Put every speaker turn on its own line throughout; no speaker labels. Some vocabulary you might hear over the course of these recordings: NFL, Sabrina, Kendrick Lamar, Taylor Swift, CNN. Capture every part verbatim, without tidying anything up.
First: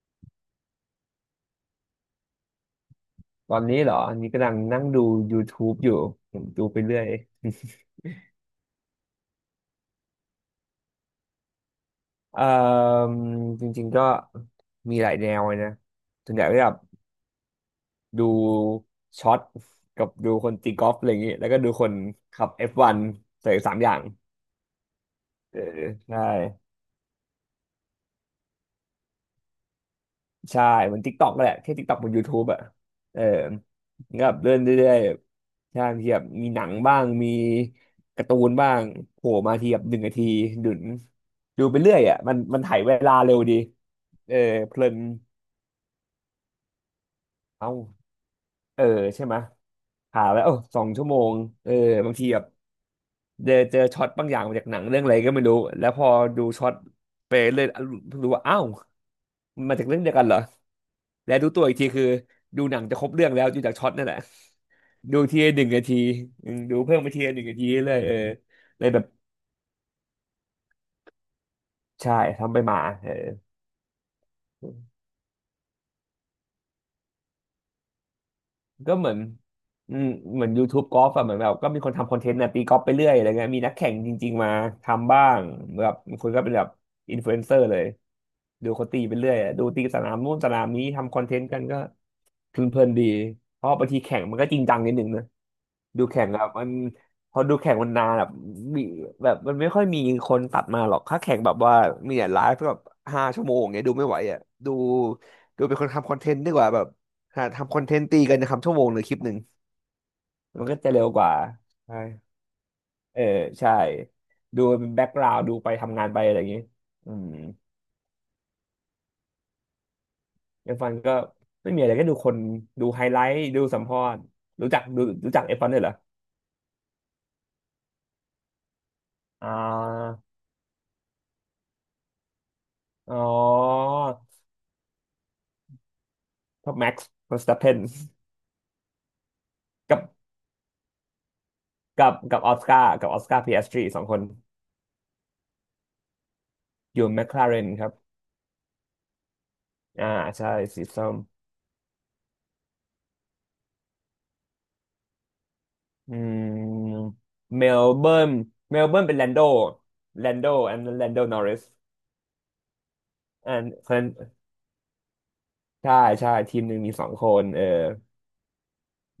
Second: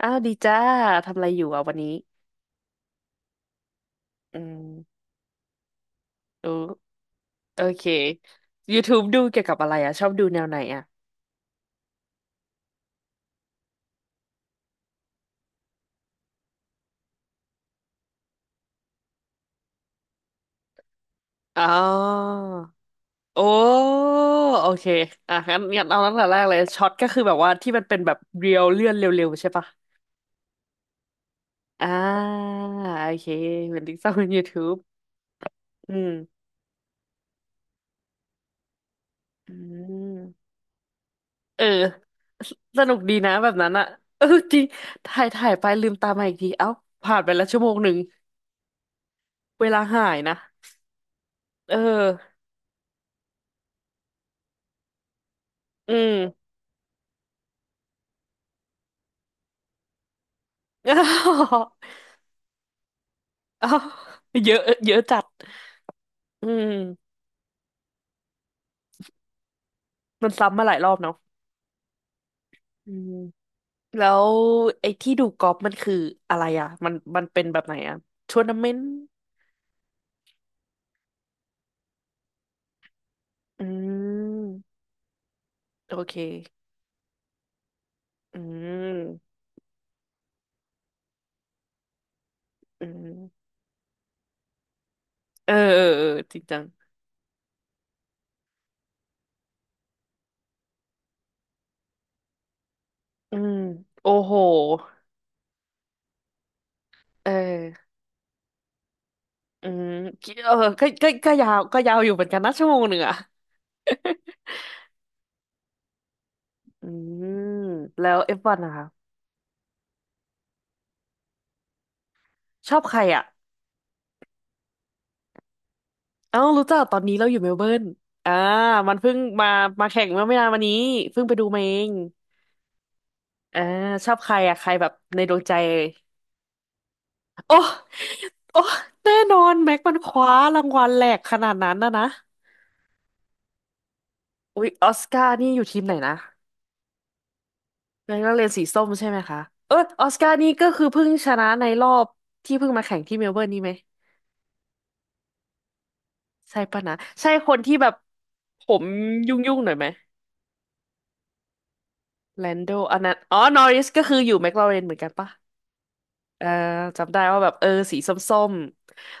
อ้าวดีจ้าทำอะไรอยู่อ่ะวันนี้
ตอนนี้เหรออันนี้
อื
กำลังนั่งดู
ม
YouTube อยู่ผม
ดู
ดูไปเรื่อย
โอเค YouTube ดูเกี่ยวกับอะไรอ่ะชอบดูแนวไหนอ่ะ
เอ่อจริงๆก็มีหลายแนวเลยนะส่วนใหญ่ก็แบบดูช็อตกับดูคนตีกอล์ฟอะไรอย่างงี้แล้วก็
อ๋อ
ดูคนขับ เอฟ วัน
โอ้
ใส่สามอย่าง
โอเคอ่ะงั้
เอ
น
อ
งั้นเอาตั้ง
ใช่
แต่แรกเลยช็อตก็คือแบบว่าที่มันเป็นแบบเรียวเลื่อนเร็วๆใช่ปะ
ใช่เหมือน TikTok แหละแค่
อ่
TikTok บน
า
YouTube อ่ะ
โอ
เออ
เคเป็นติ๊กต็อกเป็
ก็
น
แบบเลื่อน
YouTube
เรื่อยๆใช่
อื
บางทีแบบ
ม
มีหนังบ้างมีการ์ตูนบ้างโผล่
อื
มาทีแบบหนึ่งนาที
ม
ดุน
เอ
ดู
อ
ไปเรื่อยอ่ะมัน
ส
มันไถ
ส
เว
นุกดี
ลา
นะ
เร็ว
แบบ
ดี
นั้นอ่ะเออ
เออ
จริง
เพลิน
ถ่ายถ่ายไปลืมตามาอีกทีเอ้าผ่านไปแล้วชั่วโม
เอ้า
งหนึ่ง
เออใช่ไหมย
เวลาหาย
หา
นะ
แล้วเอ้าสองชั่วโมงเอ
เอ
อบางที
อ
แบบเจอเจอช็อตบางอย่างมาจากหนังเรื่องอะไรก็ไม่รู้แล้ว
อื
พอ
ม
ดูช็อตไปเรื่อยรู้ว่าอ้าวมันมาจากเรื่องเดียวกันเหรอแล้วดูตัวอีกที คือดูหนังจะครบเรื่องแล้วดู
อ้า
จาก
ว
ช็อตนั่นแหละ
อ้าวเยอะเยอะจั
ดู
ด
ทีละหนึ่งนาที
อื
อืมดูเพิ่มไป
ม
ทีละหนึ่งนาทีเรื่อยๆเออเลยแบบ
มันซ้ำมาหลายรอบเนาะ
ใช่ทำไปมา
อื
เอ
ม
อ
แล้วไอ้ที่ดูกอล์ฟมันคืออะไรอ่ะมันมันเป็นแบบไหนอ่ะทัวร์นาเมนต์
ก็เหมือนอืมเหมือน YouTube กอล์ฟอะเหมือนแบบก็มีคนทำคอนเทนต์นะตีกอล์ฟไปเรื่อยอะไรเงี้ยมี
อื
นักแข่งจริงๆมา
ม
ทำบ้างแบบ
โอเค
บางคนก็เป็นแบบอินฟลูเอนเซอร์เลย
อื
ดูเขาตีไปเรื่อย
ม
อะดูตีสนามนู่นสนามนี้ทำคอนเทนต์กันก็ เพลิ
อื
นๆดี
ม
เพราะบางทีแข่งมันก็จริงจังนิดนึงนะ
เออเออเอ
ดู
อ
แข่ง
จ
แบ
ริง
บ
จัง
มันพอดูแข่งมันนานแบบมีแบบมันไม่ค่อยมีคนตัดมาหรอกถ้าแข่งแบบว่ามีแต่ไลฟ์แบบห้า
อื
ชั่วโม
ม
งเงี้ยดูไม่
โอ้
ไหว
โห
อ่ะดูดูเป็นคนทำคอนเทนต์ดีกว่าแบบ
เอ
หา
อ
ทำคอนเทนต์ตีกันทำชั่วโมงหรือคลิปหนึ่ง
อืมเออ
มันก็
ก็
จะเร็
ก็
วก
ก็
ว่า
ยาวก็ยา
ใช่
วอยู่เหมือนกันนะชั่วโมงหนึ่งอ่ะ
เออใช่ดูเป็นแบ็กกราวด์ดูไปทำงานไปอะไรอย่างงี้
อื
อืม
มแล้วเอฟวันนะคะ
เอฟวันก็ไม่มีอะไรก็ดูคน
ชอบ
ดู
ใคร
ไฮไล
อ่ะ
ท์ดูสัมภาษณ์รู้จักดูรู้จักเอฟวันด้วยเหรอ
เอ้ารู้จักตอนนี้เราอยู่เมลเบิร์นอ่ามันเพิ่งมา
อ่
มาแข่ง
า
เมื่อไม่นานมานี้เพิ่งไปดูมาเอง
อ๋อ
อ่าชอบใครอ่ะใครแบบในดวงใจเลย
ท็อปแม็กซ์เวอร์ส
โอ้
ตัปเพน
โอ้แน่นอนแม็กมั
กั
น
บ
คว้ารางวัลแหลกขนาดนั้นนะนะ
กับกับออสการ์กับออสการ์พีเอสจีสองคน
อุ๊ยออสการ์นี่อยู่ทีมไหนนะ
อยู่แมคลาเรนครับ
แม็กนักเรียนสีส้มใช่ไหมคะเอออ
อ่า
อสการ์
ใช่
นี่ก็คื
สี
อเพิ่
ส้
ง
ม
ชนะในรอบที่เพิ่งมาแข่งที่เมลเบิร์นนี่ไหม
อื
ใช่ปะนะ
ม
ใช่คน
เม
ที่
ล
แบบ
เบิร์น
ผ
เม
ม
ลเบิร์นเป็นแลน
ยุ
โด
่งๆหน่อยไหม
แลนโดอันแลนโดนอริส
แลนโดอันนั้นอ๋อ
อั
นอ
น
ริส
ค
ก็
น
คืออยู่แมคลาเรนเหมือนกันปะ
ใช่ใช่
เออ
ทีมหนึ่งมีสอ
จำ
ง
ได้
ค
ว่า
น
แบบ
เอ
เอ
อ
อสีส้ม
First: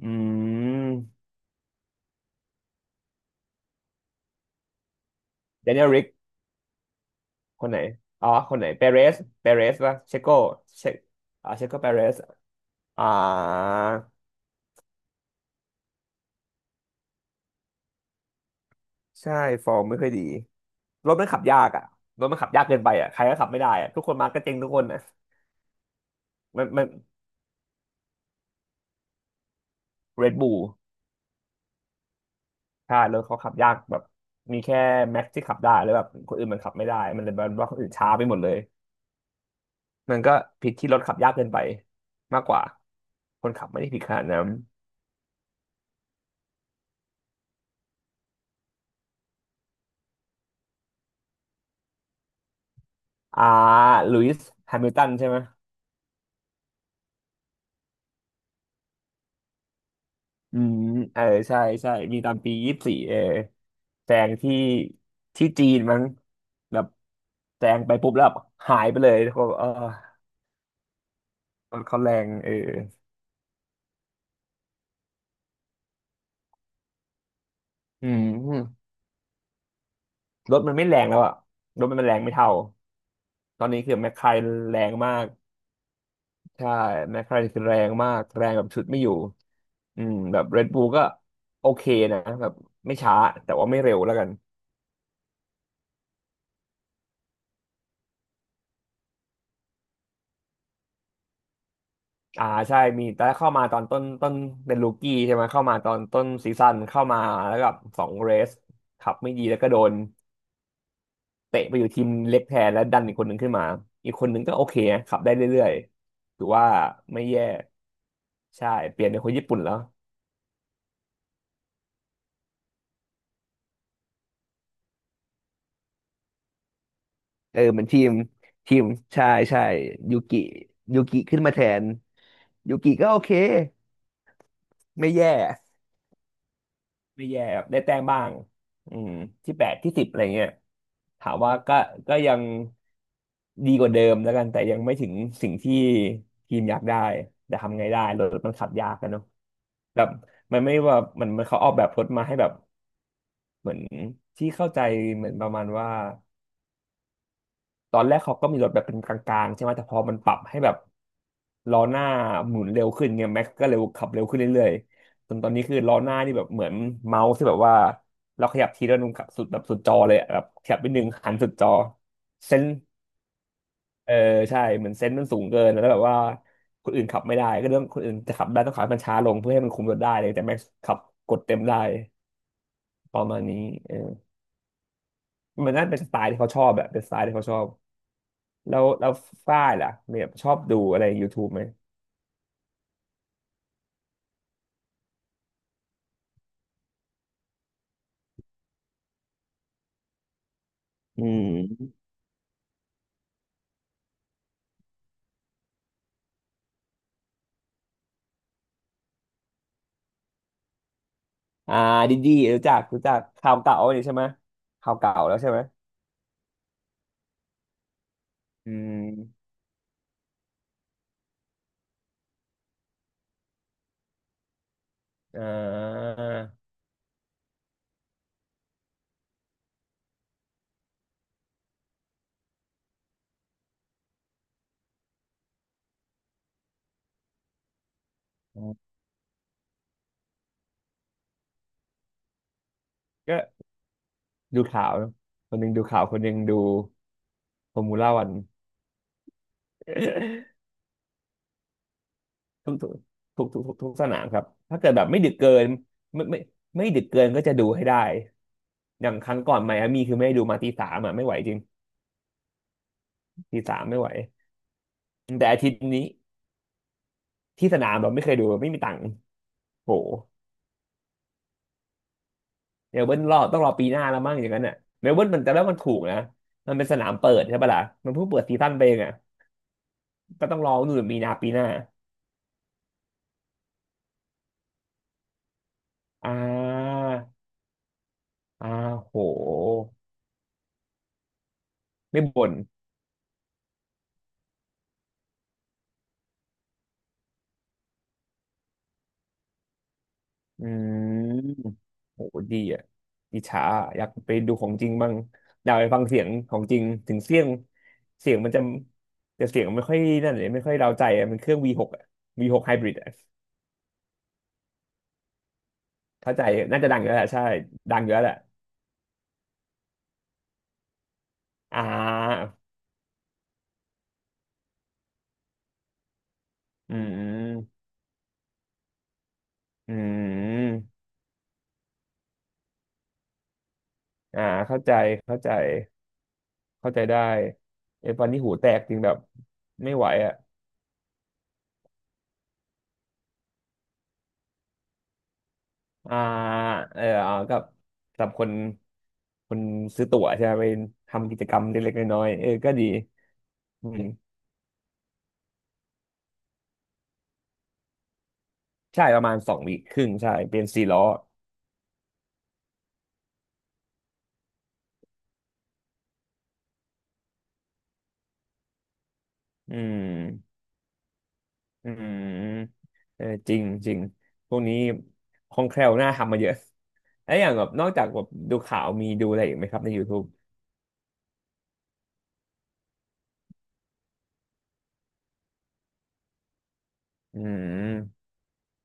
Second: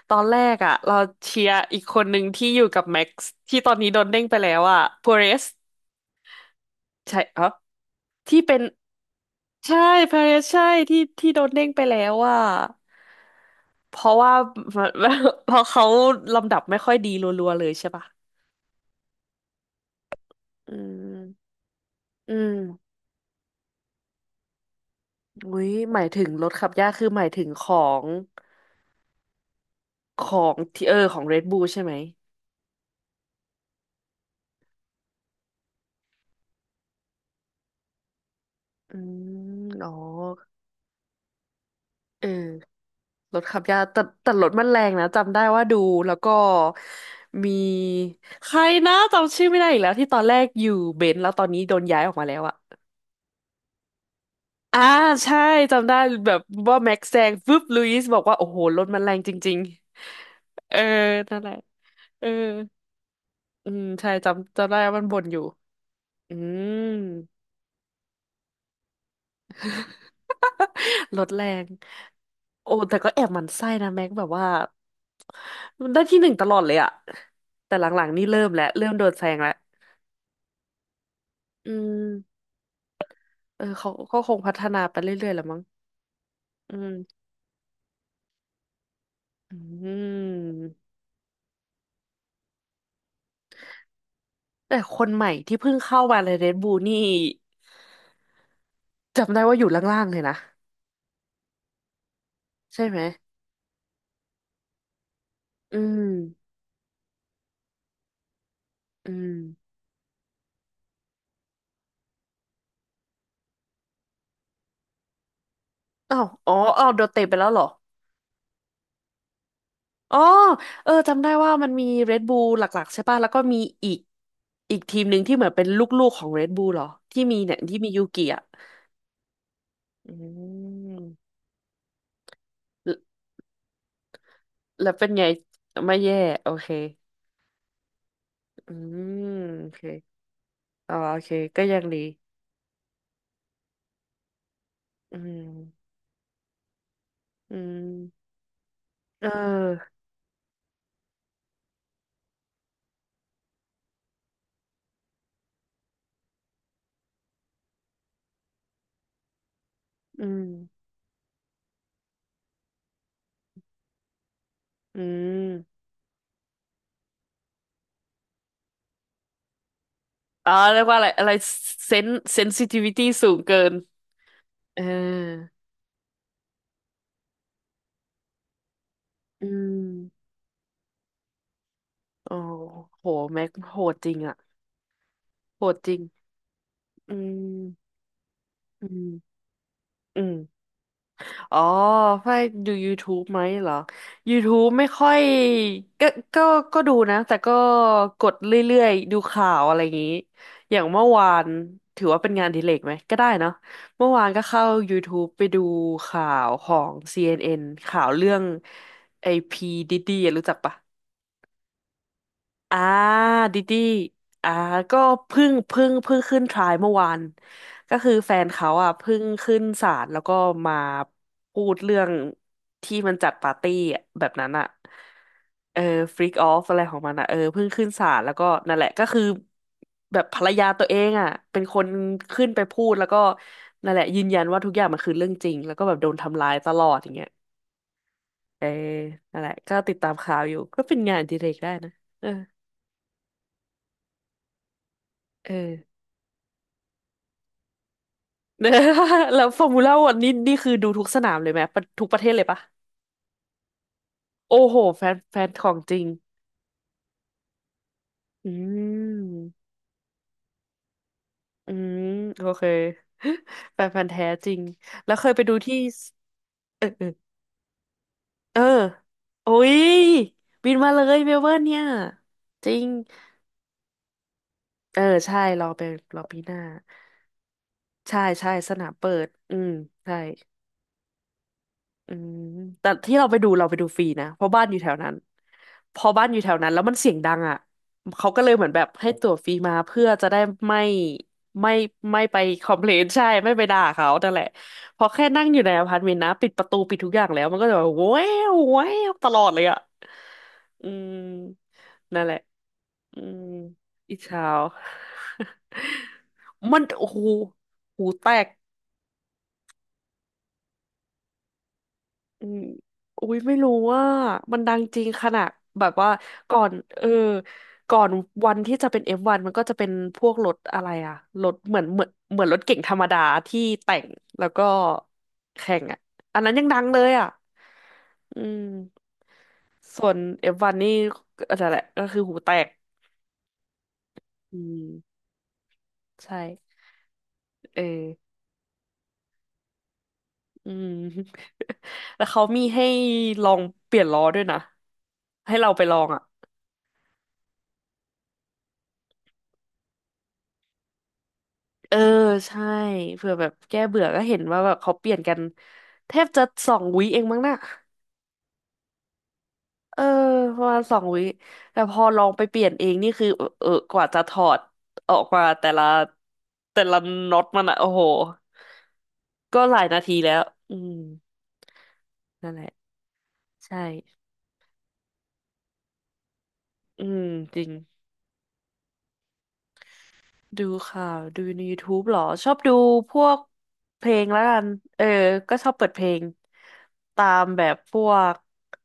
อื
ตอนแรกอ่ะเรา
ม
เชียร์อีกคนหนึ่งที่อยู่กับแม็กซ์ที่ตอนนี้โดนเด้งไปแล้วอ่ะพ r เรส
เดน i e ริก
ใช่เออ
คนไหนอ๋อ
ที่
ค
เป็
น
น
ไหนเปเรสเปเรส
ใช่
ป่ะ
พ
เช
r
โก
เรสใช่
เช
ที่ที่โดน
อ่า
เด้
เช
ง
โก
ไป
เป
แล้
เร
ว
ส
อ่ะ
อ่า
เพราะว่า เพราะเขาลำดับไม่ค่อยดีรัวๆเลยใช่ปะ
ใช่ฟอร์มไม่ค่อยดี
อื
รถมันขับ
ม
ยากอ่ะรถ
อื
มันขับ
ม
ยากเกินไปอ่ะใครก็ขับไม่ได้อ่ะทุกคนมาก็เจ๊งทุกคนอ่ะ
อุ้ยหมายถึงรถ
มั
ขั
น
บ
มั
ยา
น
กคือหมายถึงของข
เรด
อ
บู
ง
ล
ที่เออของ Red Bull ใช่ไหม
ใช่รถเขาขับยากแบบมีแค่แม็กที่ขับได้แล้วแบบคนอื่นมันขับไม่ได้มันเลยแบบว่าคนอื่นช้าไปหมดเลย
อืมอ๋อ
มันก็ผิดที่รถขับยากเกินไป
เออ
มากกว่า
รถ
คน
ขับ
ขับ
ยา
ไม่
ก
ได้ผิ
แต่
ดขนาด
แต่
นั้
ร
น
ถมันแรงนะจำได้ว่าดูแล้วก็มีใครนะจำชื่อไม่ได้อีกแล้วที่ตอนแรกอยู่เบนซ์แล้วตอนนี้โดนย้ายออกมาแล้วอะ
อ่าลุยส์แฮ
อ่า
มิลตันใช่ไห
ใช่
ม
จำได้แบบว่าแม็กซ์แซงฟึบลุยส์บอกว่าโอ้โหรถมันแรงจริง
อื
ๆเอ
ม
อ
เออ
นั่นแหละ
ใช่ใช่ มี
เออ
ตอนปียี่สิบสี่เออ
อืมใช่
แซงที่
จำจำได้ว่ามันบ่นอยู่
ที่จีนมั้ง
อืม
แบบแซงไปปุ๊บแล้วแบบหายไปเลยเขาเออ
ลดแรง
รถเขาแรงเออ
โอ้แต่ก็แอบหมั่นไส้นะแม็กแบบว่ามันได้ที่หนึ่งตลอดเลยอะแต่หลั
อื
งๆนี่
ม
เริ่มแล้วเริ่มโดนแซงแล้ว
รถมันไม่แรงแล้วอะ
อื
รถมันแรงไม่
ม
เท่าต
เอ
อน
อ
นี้
เขา
คือแมค
ก็
ไคร
คงพัฒ
แร
นา
ง
ไป
มาก
เรื่อยๆแหละมั้ง
ใช่
อื
แม
ม
คไคาคือแรงมากแรงแบบชุดไม่อยู่
อื
อืมแบบเรด
ม
บู l ก็โอเคนะแบบไม่ช้าแต่ว่าไม่เร็วแล้วกัน
แต่คนใหม่ที่เพิ่งเข้ามาในเรดบูนี่จำได้ว่าอยู่ล่างๆเลยนะ
อ่าใช่
ใช่ไหม
มีตอนแรกเข้ามาตอนต้นต้นเป็นลูกี้ใช่ไหมเข้ามา
อื
ตอน
ม
ต้นซีซั่นเข้ามาแล้วกับสองเรส
อื
ขับไม่
ม
ดีแล้วก็โดนเตะไปอยู่ทีมเล็กแทนแล้วดันอีกคนหนึ่งขึ้นมาอีกคนหนึ่งก็โอเคนะขับได้เรื่อย
อ้าว
ๆถือ
อ๋อ
ว่า
อ้าวโดนเตะ
ไม่
ไป
แย่
แล้วเหรอ
ใช่เปลี่ยนเป็นคนญี่ปุ่นแล้ว
อ๋อเออจำได้ว่ามันมี Red Bull หลักๆใช่ป่ะแล้วก็มีอีกอีกทีมหนึ่งที่เหมือนเป็นลูกๆของ Red Bull เหรอที่มีเนี่
เอ
ย
อ
ที่
เหมือน
มี
ที
ยู
ม
กิอ่ะ
ทีมใช่ใช่
อื
ยูกิยูกิ
ม
ขึ้นมาแทนยู
แล
กิ
ว
ก็โอเค
แล้วเป็
ไม่
นไง
แย่
ไม่แย่โอเค
ไม่แย่ครับได้แต้มบ้าง
อื
อืม
ม
ที่แป
โอ
ด
เค
ที่สิบอะไรเงี้ย
อ๋อโอเค
ถามว่า
ก็
ก็
ยังดี
ก็ยัง ดีกว่าเดิมแล้วกันแต่ยังไม่ถึง
อื
สิ่งที่
ม
ทีมอยากได้
อื
แต่ทำไงได้ร
ม
ถมันขับยากกันเนาะ
เออ
แบบมันไม่ว่ามันมันเขาออกแบบรถมาให้แบบเหมือนที่เข้าใจเหมือนประมาณว่าตอนแรกเขาก็มีรถแบบเป็นกลางๆใช่ไหมแต่พอมัน
อื
ปรับ
ม
ให้แบบล้อหน้าหมุนเร็วขึ้นเงี้ยแม็กก็เร็วขับเร็วขึ้นเรื่อย
อื
ๆจนตอนนี้คือ
ม
ล้อหน้านี่แบบเหมือนเมาส์ที่แบบว่าเราขยับทีละนุ่มกับสุดแบบสุดจอเลยอะแบบ
อ๋อ
ขยั
เรี
บ
ยก
ไป
ว่า
ห
อะ
นึ่
ไร
ง
อะ
หั
ไร
นสุดจอ
เซนเซน
เส้
ซิ
น
ทิวิตี้สูงเกิน
เออใช่
เ
เหมือนเซนส์มันสูง
ออ
เกินแล้วแบบว่าคนอื่นขับไม่ได้ก็เรื่องคนอื่นจะขับได้ต้องขับให้มันช้าลง
อื
เพื่อให้มันคุมรถได้เล
ม
ยแต่แม็กซ์ขับกดเต็มได้
โอ้โห
ประมาณ
แม็ก
นี้
โห
เอ
ด
อ
จริงอะโห
มัน
ด
น่า
จริ
เป็น
ง
สไตล์ที่เขาชอบแบบเป็นส
อื
ไตล์ที่เขาชอบ
ม
แล้
อื
วแล้
ม
วฝ้ายล่ะ
อื
เนี่ย
ม
ชอบดูอะไร YouTube
อ๋อ
ไหม
ไฟดู YouTube ไหมเหรอ YouTube ไม่ค่อยก็ก็ก็ดูนะ แต่ก็กดเรื่อยๆดูข่าวอะไรอย่างนี้ อย่างเมื่อ
อื
วาน
ม
ถือว่าเป็นงานอดิเรกไหม ก็ได้เนาะเมื่อวานก็เข้า YouTube ไปดูข่าวของ ซี เอ็น เอ็น ข่าวเรื่องไอพีดิดดี้รู้จักปะ
อ่าดีดีรู้จั
อ่า
กรู้จักข่าว
ดิ
เก่า
ดี้
นี่ใช่ไหม
อ่า
ข่าว
ก็
เก่าแล้ว
เพิ่
ใช่
ง
ไหม
เพิ่งเพิ่งขึ้นทรายเมื่อวานก็คือแฟนเขา
อื
อ่ะเพิ่ง
ม
ขึ้นศาลแล้วก็มาพูดเรื่องที่มันจัดปาร์ตี้อะแบบนั้นอ่ะ
อ่
เออ
า
ฟรีกออฟอะไรของมันอ่ะเออเพิ่งขึ้นศาลแล้วก็นั่นแหละก็คือแบบภรรยาตัวเองอ่ะเป็นคนขึ้นไปพูดแล้วก็นั่นแหละยืนยันว่าทุกอย่างมันคือเรื่องจริงแล้วก็แบบโดนทำร้ายตลอดอย่างเงี้ยเออนั่นแหละก็ติดตามข่าวอยู่ก็เป็นงานอดิเรกได้นะเออ
ก็ดูข่าวเนอะ
เอ
ค
อ
นหนึ่งดูข่าวคนหนึ่งดูฟอร์มูล่าวัน
เนอะ แล้วฟอร์มูล่าวันนี้นี่คือดูทุกสนามเลยไหมปะทุกประเทศเลยปะ
ทุกทุกทุกทุกทุกทุกสนามครับ
โอ้โห
ถ้าเกิดแบ
แฟ
บ
น
ไม่ดึก
แฟ
เกิ
นข
น
องจริง
ไม่ไม่ไม่ดึกเกินก็จะดูให้ได้
อื
อย่างครั้งก่อน
ม
ไมอามี่คือไม่ได้ดูมาตีสามอ่ะไม่ไหวจริง
อืมโอเค
ตี สา
แฟ
ม
น
ไม่
พัน
ไหว
ธุ์แท้จริงแล้วเคยไป
แต่
ดู
อาทิต
ที่
ย์
ส
นี้
เออเออ
ที่สนามเราไม่เคยดู
เออ
ไม่มีตังค์
โอ้ย
โห
บินมาเลยเมลเบิร์นเนี่ยจริง
เมลเบิร์นรอต้องรอปีหน้าแล้วมั้งอย่างนั้นอ่ะ
เออ
เมลเบิร์น
ใช่
มันแต่แล้
ร
ว
อ
มัน
ไป
ถูกนะ
รอปีหน้า
มันเป็นสนามเปิดใช่ปะล่ะมัน
ใช่
เพิ่งเปิด
ใช่
ซีซั่
ส
นไป
นาม
เอง
เปิ
อ่ะ
ดอืมใช่
ก็ต้องรอนู่นมีนาปีหน้า
อืมแต่ที่เราไปดูเราไปดูฟรีนะเพราะบ้านอยู่แถวนั้นพอบ้าน
อ่
อยู่แถวนั้นแล้วมัน
า
เสียงดังอ่ะเขาก็เลยเหมื
อ่า
อนแบบให้
โห
ตั๋วฟรีมาเพื่อจะได้ไม่ไม่ไม่
ไม่
ไป
บ่น
คอมเพลน ใช่ไม่ไปด่าเขานั่นแหละพอแค่นั่งอยู่ในอพาร์ตเมนต์นะปิดประตูปิดทุกอย่างแล้วมันก็จะแบบแว้าวแว้าวตลอดเลยอ่ะ
อื
อื
ม
ม
โห
นั่นแหละ
ดีอ่ะ
อื
อิ
ม
จฉาอะอยาก
อี
ไป
เช้า
ดูของจริงบ้างอยากไปฟังเสียงของ จ
มั
ริ
น
ง
โอ้
ถึ
โห
งเสียง
หูแต
เสียง
ก
มันจะแต่เสียงมันไม่ค่อยนั่นเลยไม่ค่อยเราใจอะมันเครื่อง วีหก อ่ะ
อื
วีห
ม
กไฮบริด
อุ้
อ่ะ
ยไม่รู้ว่ามันดังจริงขนาดแบบว่า
เข้าใจ
ก่อน
น่าจะดัง
เอ
อ
อ
ยู่แล้วแหละใช่ดั
ก่อ
งอ
น
ยู่แล้วแหละ
วันที่จะเป็น เอฟวัน มันก็จะเป็นพวกรถอะไรอะรถเห
อ่
มือนเหมือนเหมือน
า
รถเก๋งธรรมดาที่แต่งแล้วก็แข่งอะอันนั้นยังดัง
อื
เลยอะ
ม
อืม
อื
ส่วน เอฟวัน นนี่
ม
ก็นั่นแหละก็คือหูแตก
อ่า
อื
เข้า
ม
ใจเข้าใจ
ใช่
เข้าใจได้
เออ
ไอ้ตอนนี้หูแตกจริงแบบไม่ไหวอ่ะ
อืม แล้วเขามีให้ลองเปลี่ยนล้อด้วยนะให้เราไปลอง
อ่า
อ่ะ
เออเอาก็สำหรับคนคนซื้อตั๋วใช่ไหมไปทำกิจกรรมเล็
เอ
ก
อ
ๆน้อยๆเออ
ใช่
ก็ดี
เผื่อแบบแก้
อื
เบื่
ม
อก็เห็นว่าแบบเขาเปลี่ยนกันแทบจะสองวิเองมั้งน่ะ
ใช่ประมาณสองวีคค
เออ
รึ่งใช่
ป
เป็น
ระมาณ
สี่
ส
ล้
อ
อ
งวิแต่พอลองไปเปลี่ยนเองนี่คือเออกว่าจะถอดออกมาแต่ละแต่ละน็อตมันอะโอ้โหก็ห
อื
ลายนาทีแล้ว
ม
อืม
อื
นั่นแหละ
มเออจริง
ใช่
จริงพวกนี้คล่องแคล่วน่าทำมาเยอะ
อืม
แล้วอย่าง
จ
แบ
ริ
บ
ง
นอกจากแบบดูข่าวมีดูอะไรอีกไหมครับใน YouTube
ดูข่าวดูใน YouTube เหรอชอบดูพวกเพลงแล้วกันเออก็ชอบเปิดเพลงตา
อื
มแบบพว
ม
ก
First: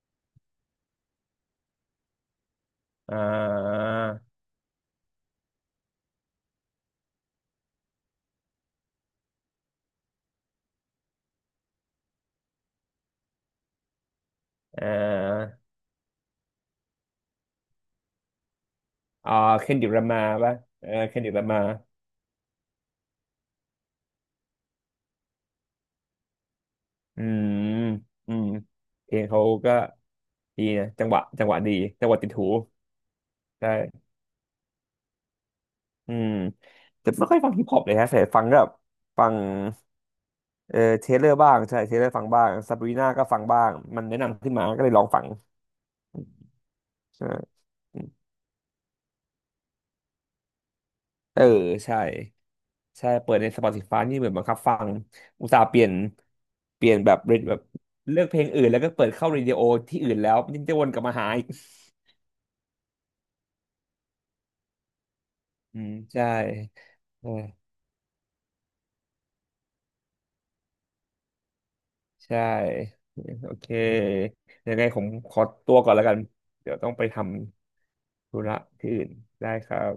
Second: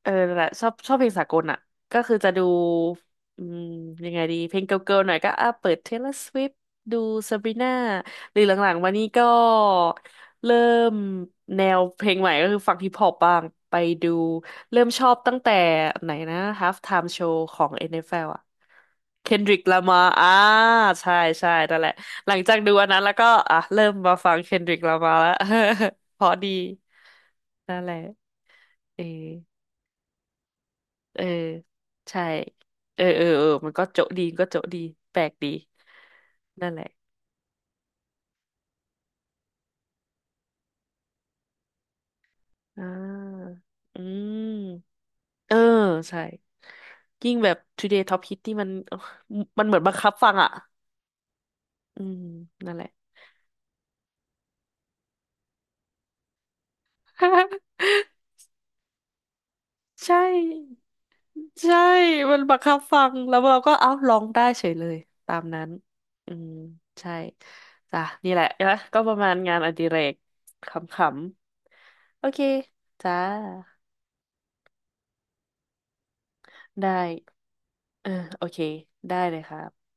เออนั่นแหละชอบชอบเพลงสากลอ่ะก็คือจะดู
อ่
อืม
า
ยังไงดีเพลงเกิร์ลๆหน่อยก็อ่ะเปิด Taylor Swift ดู Sabrina หรือหลังๆมานี้ก็เริ่มแนวเพลงใหม่ก็คือฟังฮิปฮอปบ้างไปดู เริ่
เอ่
มชอบตั้งแต่
อ
ไหนนะ Half Time Show ของ เอ็น เอฟ แอล อนเอฟแอลอ่ะ
อ่า
Kendrick
เคนดิรา
Lamar
มา
อ่า
ป่ะเออ
ใช่
เคนดิรา
ใช่
มา
นั่นแหละหลังจากดูอันนั้นแล้วก็อ่ะเริ่มมาฟัง Kendrick Lamar แล้ว เพราะดี
อืม
นั่นแหละ
อืม
เออ
เพลงเขาก็ ดีนะจังห
เอ
วะ
อ
จังหวะดีจังหวะ
ใช่
ติดหู
เออเออเออ
ได
มันก็
้
โจ๊ะดีก็โจ๊ะดีแปลกดี
อืม
นั่นแหละ
แต่ไม่ค่อยฟังฮิปฮอปเลยฮะแต่ฟังก็แบบฟังเออเทเลอร์บ้างใช่เทเลอร์ฟังบ้างซา
อ่
บรีนาก็ฟัง
า
บ้าง
อื
มันแนะ
ม
นำขึ้นมาก็เลยลองฟัง
เออใช่
ใช่
ยิ่งแบบ
อื
Today
ม
Top Hit ที่มันมันเหมือนบังคับฟังอ่ะ
เออใช่
อืมนั่นแหละ
ใช่เปิดใน Spotify นี่เหมือนบังคับฟังอุตส่าห์เปลี่ยนเปลี่ยนแบบเรทแบบ เลือกเพลงอื่นแล้วก็เปิดเข้าเรดิโอที่อื่
ใช่
นแล้วยังจะวนกลับมาหาอีก
ใช่ มันบังคับฟังแล้วเราก็เอ้าร้องได้เฉยเลยตามนั้น
อืมใช่
อืมใช่จ้ะนี่แหละนะก็ประมาณงานอดิเรกขำๆโอ
ใช
เค
่
จ้า
โอเคยังไงผมขอตัวก่อนแล้วกันเดี๋ยวต้
ได้
องไปทำ
เออ
ธุ
โอ
ระ
เค
ที่อื่น
ได้เลย
ได้ครั
ค่ะ
บ